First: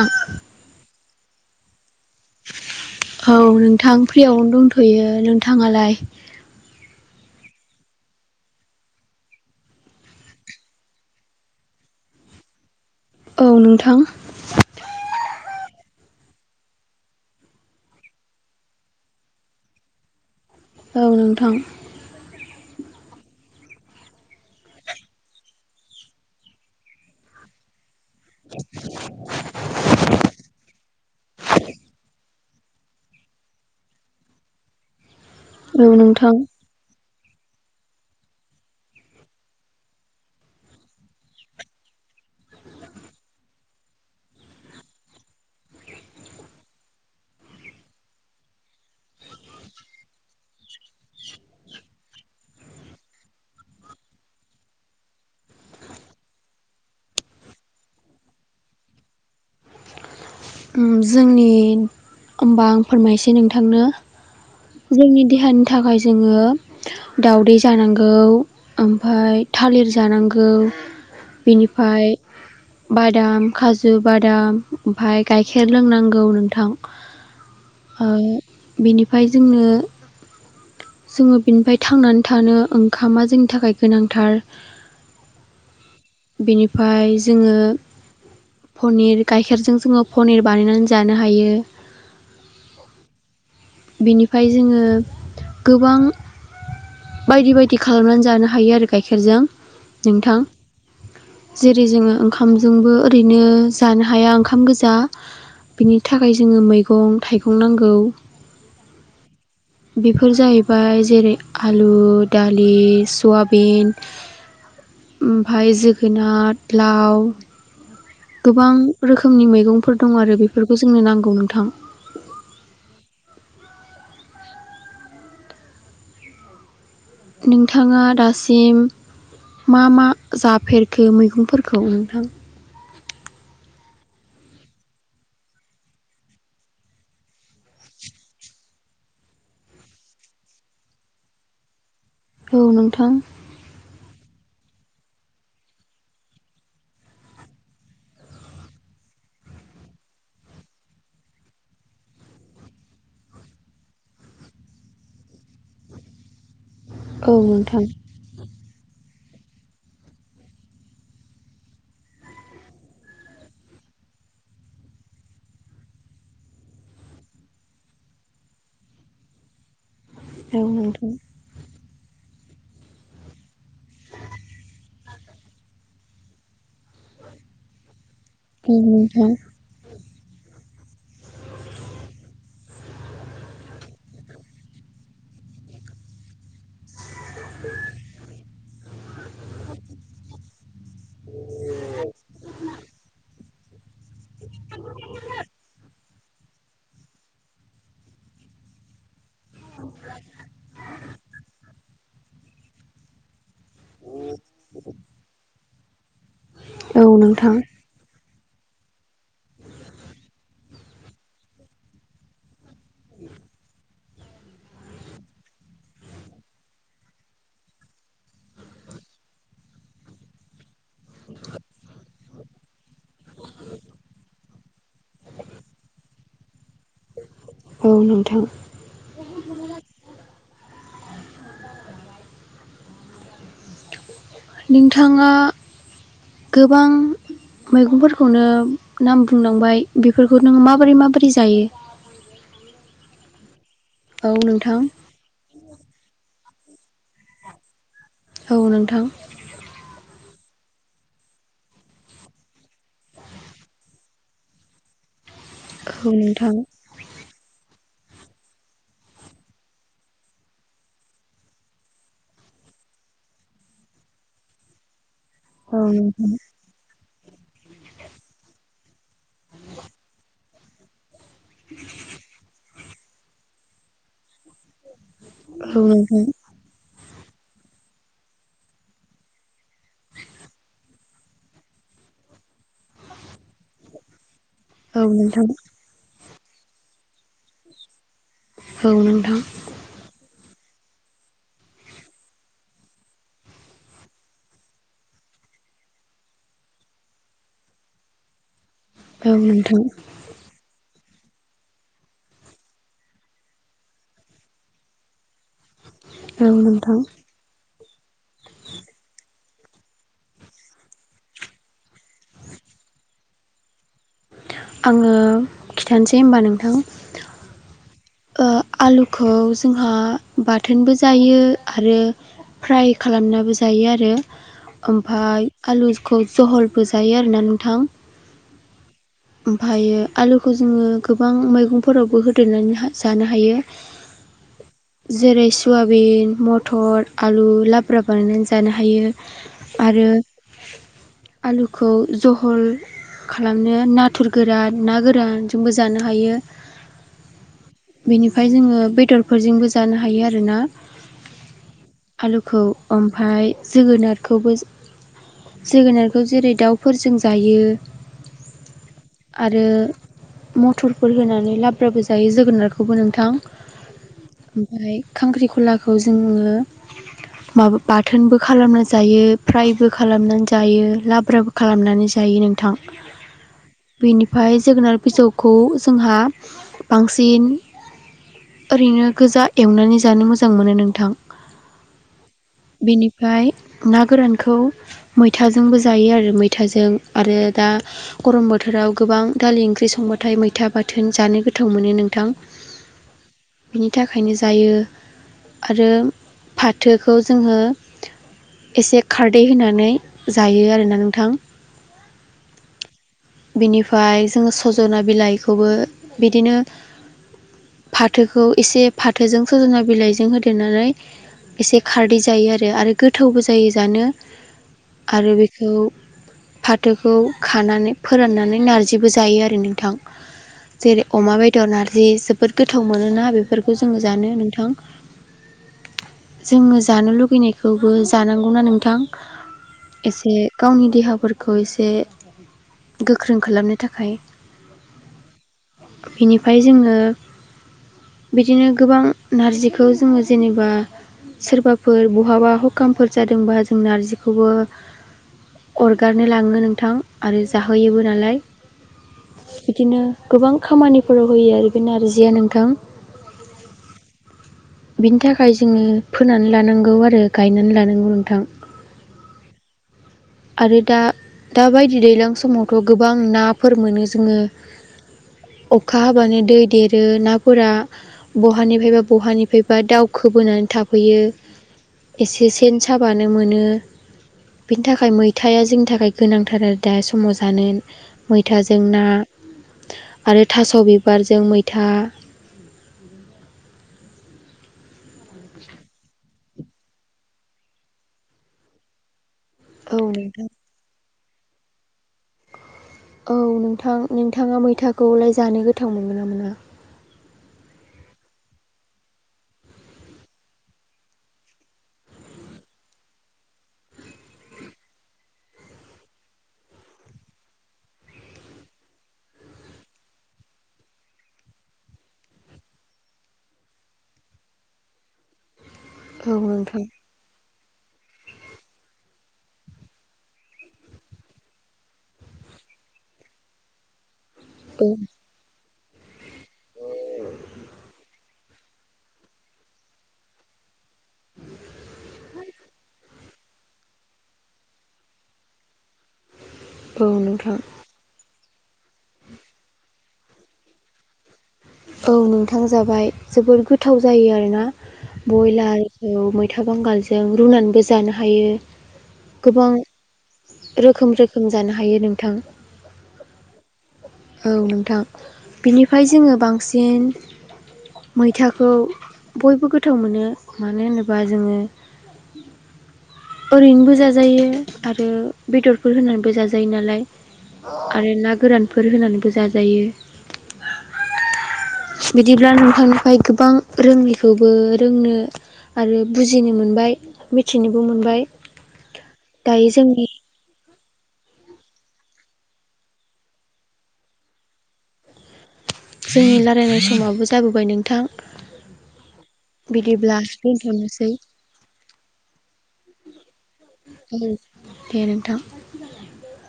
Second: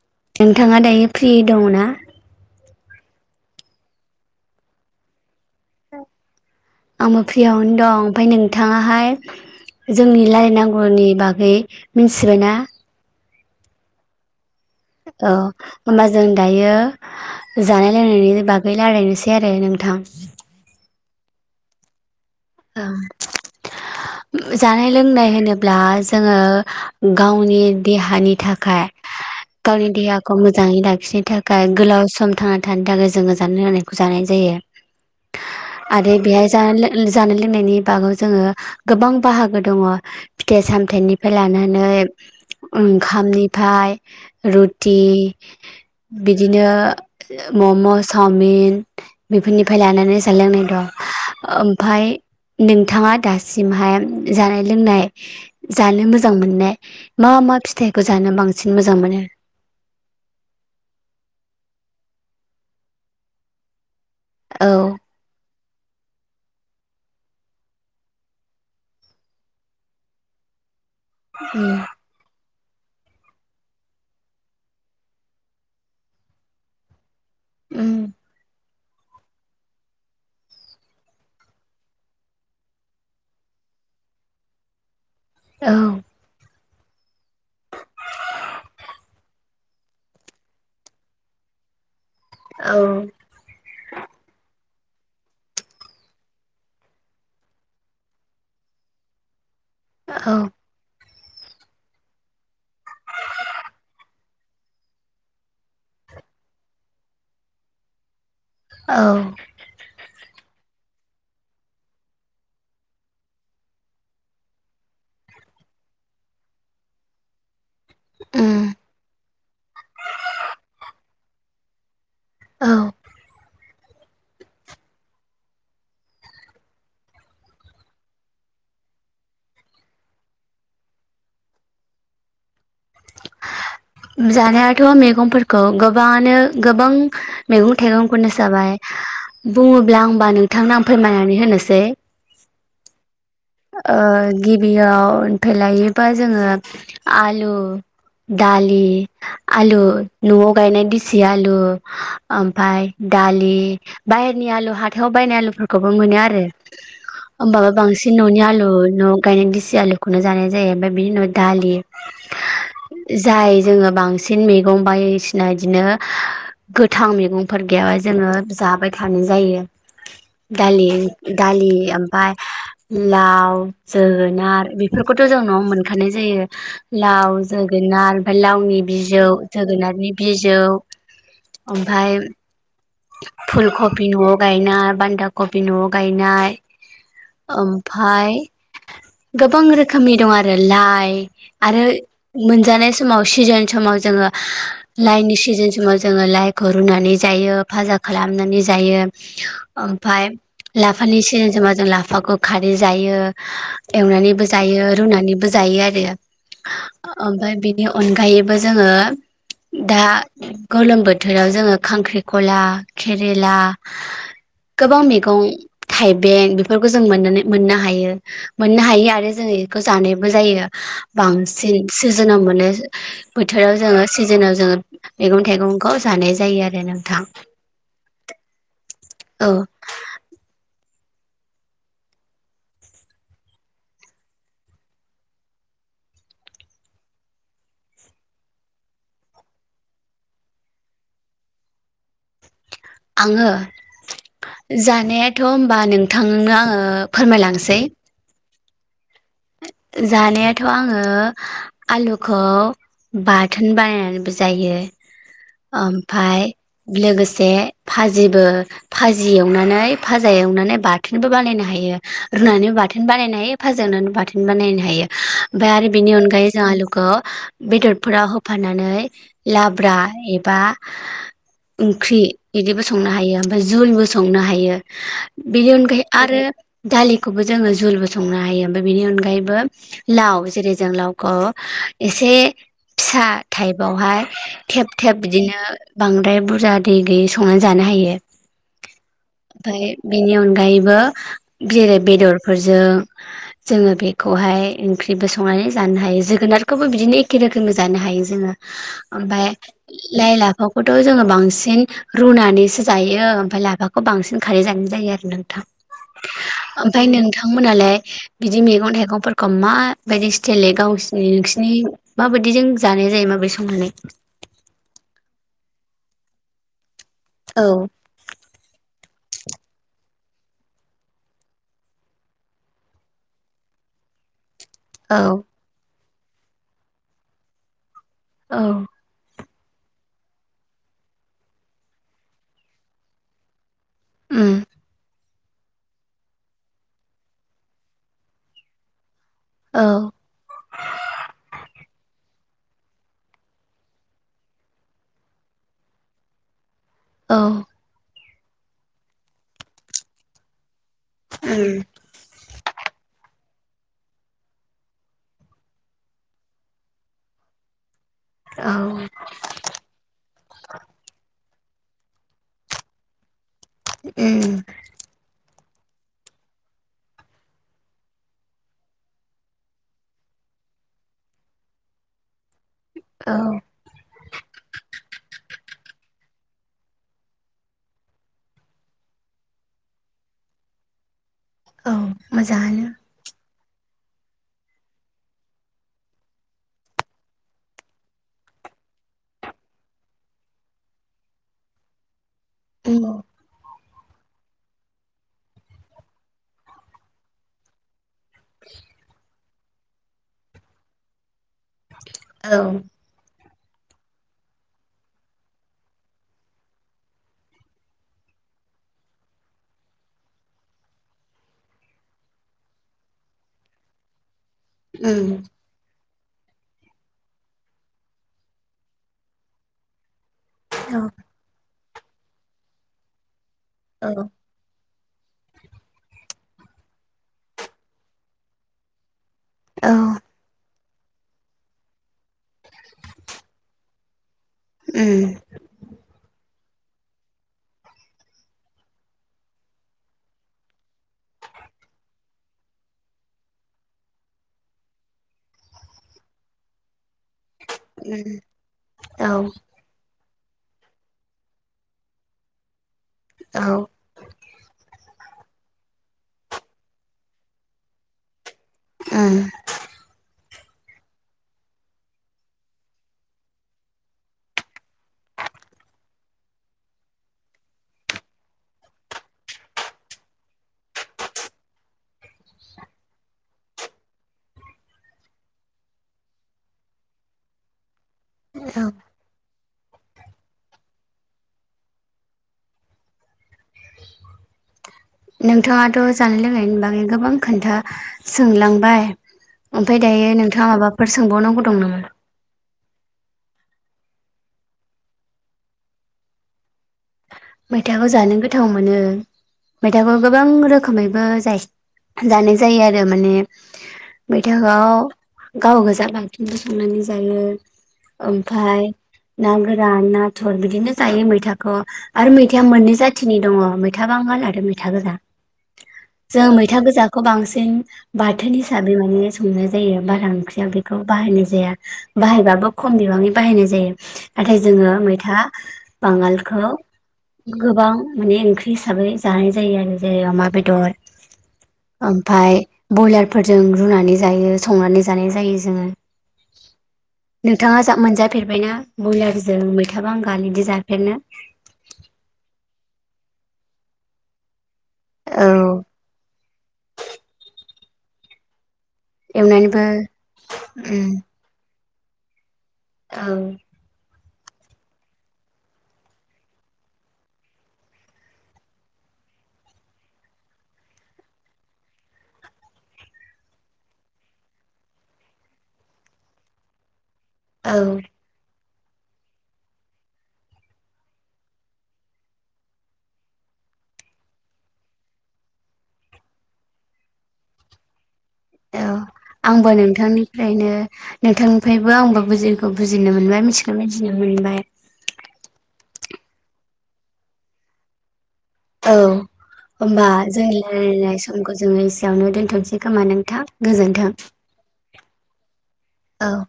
आं नोंथाङा दायो फ्रि दंना? औ नोंथां फ्रियावनो दंथ'यो नोंथाङालाय आंबो फ्रियावनो दं ओमफ्राय नोंथाङाहाय जोंनि रायलायनांगौनि बागै मिथिबायना औ नोंथां औ होमबा जों दायो जानाय लोंनायनि बागै रायलायनोसै आरो नोंथां औ नोंथां औ जानाय लोंनाय होनोब्ला जोङो गावनि देहानि थाखाय गावनि देहाखौ मोजाङै लाखिनो थाखाय गोलाव सम थांना थानो थाखाय जोङो जानाय लोंनायखौ जानाय जायो औ आरो नोंथां बेहाय जानाय लों जानाय लोंनायनि बागै जोङो गोबां बाहागो दङ फिथाइ सामथाइनिफ्राय लानानै ओंखामनिफ्राय रुटि बिदिनो मम' चावमिन बेफोरनिफ्राय लानानै जानाय लोंनाय दं ओमफाय नोंथाङा दासिमहाय जानाय लोंनाय जानो मोजां मोननाय मा मा फिथाइखौ जानो बांसिन मोजां मोनो जोंनि होमबा आं फोरमायसै नोंथांनो औ जोंनि देहानि थाखाय जोङो दाउदै जानांगौ ओमफ्राय थालिर जानांगौ उम बिनिफ्राय बादाम खाजु बादाम ओमफाय गाइखेर लोंनांगौ उम नोंथां बेनिफ्राय जोंनो जोङो बिनिफ्राय थांनानै थानो ओंखामा जोंनि थाखाय गोनांथार औ बेनिफ्राय जोङो पनिर गाइखेरजों जोङो पनिर बानायनानै जानो हायो औ बेनिफ्राय जोङो गोबां बायदि बायदि खालामनानै जानो हायो आरो गाइखेरजों औ नोंथां जेरै जोङो ओंखामजोंबो ओरैनो जानो हाया ओंखाम गोजा दा बिनि थाखाय जोङो मैगं थाइगं नांगौ औ बेफोर जाहैबाय जेरै आलु दालि सयाबिन ओमफाय जोगोनार लाउ उम गोबां रोखोमनि मैगं फोर दं आरो बेफोरखौ जोंनो नांगौ नोंथां औ नोंथाङा दासिम मा-मा जाफेरखो मैगंफोरखौ नोंथां जानायाथ' मैगंफोरखौ गोबाङानो गोबां मैगं थाइगंखौनो जाबाय बुङोब्ला होमबा नोंथांनो आं फोरमायनानै होनोसै औ नोंथां गिबियाव [unintelligible] लायोबा जोङो आलु दालि आलु न'आव गायनाय गेसि आलु ओमफाय दालि बाहेरनि आलु हाथायाव बायनाय आलुफोरखौबो मोनो आरो औ नोंथां बिनि आलु न' गायनाय दिसि आलुखौनो जानाय जायो ओमफ्राय बिनि उनाव दालि जाय जोङो बांसिन मैगं बायदिसिना इदिनो गोथां मैगंफोर बेयावहाय जोङो जाबाय थानाय जायो औ दालि नोंथां दालि ओमफाय लाव जोगोनार बेफोरखौथ' जों न'आव मोनखानाय जायो लाव जोगोनार ओमफ्राय औ लावनि बिजौ नोंथां जोगोनारनि बिजौ ओमफाय फुल कबि न'आव गायनाय बान्दा कबि न'आव गायनाय ओमफाय गोबां रोखोमनि दं आरो लाइ आरो मोनजानाय समाव सिजोन समाव जोङो लाइनि सिजोन समाव जेरै जोङो लाइखौ रुनानै जायो भाजा खालामनानै जायो ओमफाय लाफानि सिजेनाव जों लाफाखौ खारै जायो एवनानैबो जायो रुनानैबो जायो आरो औ नोंथां ओमफाय बेनि अनगायै बो जोङो दा गोलोम बोथोराव जोङो खांख्रिखला केरेला गोबां मैगं थाइबें बेफोरखौ जों मोनो मोननो हायो मोननो हायो आरो जोङो इखौ जानायबो जायो बांसिन सिजिन नाव मोनो बोथोराव जोङो सिजोनाव जोङो मैगं थाइगंखौ जानाय जायो आरो नोंथां औ नोंथां औ [inaudible] नोंथाङा गोबां मैगंफोरखौनो नाम बुंलांबाय बेफोरखौ नोङो माबोरै माबोरै जायो? आङो औ नोंथां । थ' होमबा नोंथांनो आङो फोरमायलांसै । औ नोंथां । जानायाथ' आङो आलुखौ बाथोन बानायनानैबो जायो औ ओमफ्राय नोंथां लोगोसे भाजिबो भाजि एवनानै फाजा एवनानै बाथोनबो बानायनो हायो रुनानै ब बाथोन बानायनो हायो फाजा एवनानैबो बाथोन बानायनो हायो ओमफ्राय औ आरो बिनि नोंथां अनगायै जों आलुखौ बेदरफोराव होफानानै लाब्रा एबा ओंख्रि बिदिबो संनो हायो ओमफ्राय जझुलबो संनो हायो । बेनि औ अनगायै नोंथां आरो दालिखौबो जोङो जुलबो संनो हायो ओमफ्राय बेनि अनगायै बो लाव जेरै जों लावखौ एसे फिसा टाइपावहाय थेब औ नोंथां औ थेब नोंथां बिदिनो बां द्राय बुरजा दै गैयै सं जानो हायो बेनि अनायैबो जेरै बेदरफोरजों जोङो बे खौहाय ओंख्रिबो संनानै जानो हायो जोगोनारखौबो बिदिनो एखे रोखोमै जानो हायो जोङो । औ ओमफ्राय नोंथां लाइ लाफाफोरखौ जोङो बांसिन रुनानैसो जायो ओमफ्राय लाफाखौ बांसिन खारै जानाय जायो आरो नोंथां औ । नोंथां ओमफ्राय नोंथांमोनालाय बिदि मैगं थाइगं मैगंफोरखौ माबायदि स्टाइलै गावसिनि नोंसोरनि माबायदिजों जानाय जायो माब्रै संनानै? आङो खिथानोसै होनबा नोंथां । औ ओ आलुखौ जोंहा बाथोनबो जायो आरो फ्राय खालामनाबो जायो आरो औ ओमफ्राय आलुखौ जहलबो जायो आरोना नोंथां । औ ओमफ्रायो आलुखौ जोङो गोबां मैगंफोरावबो होदेरनानै जानो हायो । ओम जेरै सयाबिन मटर आलु लाब्रा बानायनानै जानो हायो औ । आरो आलुखौ जहल खालामनो नाथुर गोरान ना गोरान जोंबो जानो हायो । औ बेनिफ्राय जोङो बेदरफोरजोंबो जानो हायो आरो ना । उम खौ ओमफ्राय जोगोनारखौबो जोगोनारखौ जेरै दाउफोरजों जायो औ । आरो मटरफोर होनानै लाब्राबो जायो जोगोनारखौ । खौबो नोंथां उम ओमफ्राय खांख्रिखलाखौ जोङो माबा बाथोनबो खालामनानै जायो फ्रायबो खालामनानै जायो लाब्राबो खालामनानै जायो नों थां औ बेनिफ्राय जोगोनार बिजौखौ जोंहा बांसिन ओरैनो गोजा एवनानै जानो मोजां मोनो नोंथां । औ मोजाङानो ना गोरानखौ मैथाजोंबो जायो आरो मैथाजों आरो दा गरम बोथोराव गोबां दालि ओंख्रि सं संबाथाय मैथा बाथोन जानो गोथाव मोनो नोंथां । औ बिनि थाखायनो जायो आरो फाथोखौ जोङो एसे खारदै होनानै जायो आरोना नोंथां । औ बिनिफ्राय जोङो सजना बिलाइखौबो बिदिनो फाथोखौ एसे फाथोजों सजना बिलाइजों होदेरनानै। एसे खारदै जायो आरो आरो गोथावबो जायो जानो उम आरो बेखौ। फाथोखौ खानानै फोराननानै नारजिबो जायो आरो नोंथां। औ जेरै अमा बेदर नारजि जोबोद गोथाव मोनोना बेखौ बेफोरखौ जोङो औ जानो नोंथां। जोङो जानो लुगैनायखौबो जानांगौना नोंथां? औ एसे गावनि देहाफोरखौ एसे गोख्रों खालामनो थाखाय उम। फाय जोङो बिदिनो गोबां नारजिखौ जोङो जेनेबा सोरबाफोर बहाबा हुखामफोर जादोंबा जों नारजिखौबो। अरगारनो लाङो नोंथां। आरो जाहोयोबो नालाय औ बिदिनो गोबां खामानि फोराव होयो आरो बे नारजिया नोंथां। औ। बेनि थाखाय जोङो फोनानै लानांगौ आरो गायनानै लानांगौ नोंथां। उम। आरो दा दाबायदि दैलां समावथ' गोबां नाफोर मोनो जोङो खा हाबानो दै देरो नाफोरा बहानिफ्रायबा बहानिफ्रायबा दावउखोबोनानै था फैयो एसे सेन साबानो मोनो बेनि थाखाय मैथाया जोंनि थाखाय गोनांथार आरो दा समाव जानो मैथाजों औ ना आरो। थास' बिबारजों मैथा नोंथाङाथ' जानाय लोंनायनि बागै गोबां खोन्था सोंलांबाय। औ ओमफ्राय दायो नोंथां नोंथाङा माबाफोर सोंबावनांगौ दं नामा? औ नोंथां नोंथाङा मैथाखौलाय जानो गोथाव मोनगोन ना मोना। मैथाखौ जानो गोथाव मोनो। मैथाखौ गोबां रोखोमैबो जायस जानाय जायो आरो माने। मैथाखौवाव गाव गोजा [unintelligible] संनानै जायो। ओमफ्राय ना गोरान नाथुर बिदिनो जायो मैथाखौ आरो मैथाया मोननै जाथिनि दङ मैथा बांगाल आरो मैथा गोजा औ जों मैथा नोंथां गोजाखौ बांसिन। बाथोन हिसाबै माने संनाय जायो बारा ओंख्रियाव बेखौ बाहायनाय जाया बाहायबाबो खमनि गोबाङै बाहायनाय जायो नाथाय औ जोङो मैथा बांगालखौ गोबां माने ओंख्रि हिसाबै जानाय जायो आरो जेरै अमा बेदर ओमफाय बयलारफोरजों रुनानै जायो संनानै जानाय जायो जोङो औ नोंथां नोंथाङा जा मोनजा फेरबायना बयलारजों मैथा बांगाल बिदि जाफेरनो औ नोंथां जाबाय जोबोद गोथाव जायो आरोना। औ बयलारखौ मैथा बांगालजों रुनानैबो जानो हायो। गोबां एवनानैबो रोखोम रोखोम जानो हायो नोंथां। आं औ नोंथां बिनिफ्राय जोङो बांसिन। मैथाखौ बयबो गोथाव मोनो मानो होनोबा जोङो। ओरैनोबो जाजायो आरो बेदरफोर होनानैबो जाजायो नालाय औ आरो ना गोरानफोर होनानैबो जाजायो। बिदिब्ला नोंथांनिफ्राय गोबां रोङैखौबो रोंनो। आरो बुजिनो मोनबाय मिथिनोबो मोन। औ आंबो नोंथांनिफ्रायनो नोंथांनिफ्रायबो आंबो बुजियैखौ बुजिनो मोनबाय मिथियैखौ मिथिनो मोनबाय जोंनि लारायनाय समाबो जाबोबाय नोंथां औ होमबा बिदिब्ला जों दोनथ'नोसै रायलायनाय समखौ जोङो एसेयावनो दोन्थ'नोसै खोमा नोंथां गोजोन्थों औ दे नोंथां औ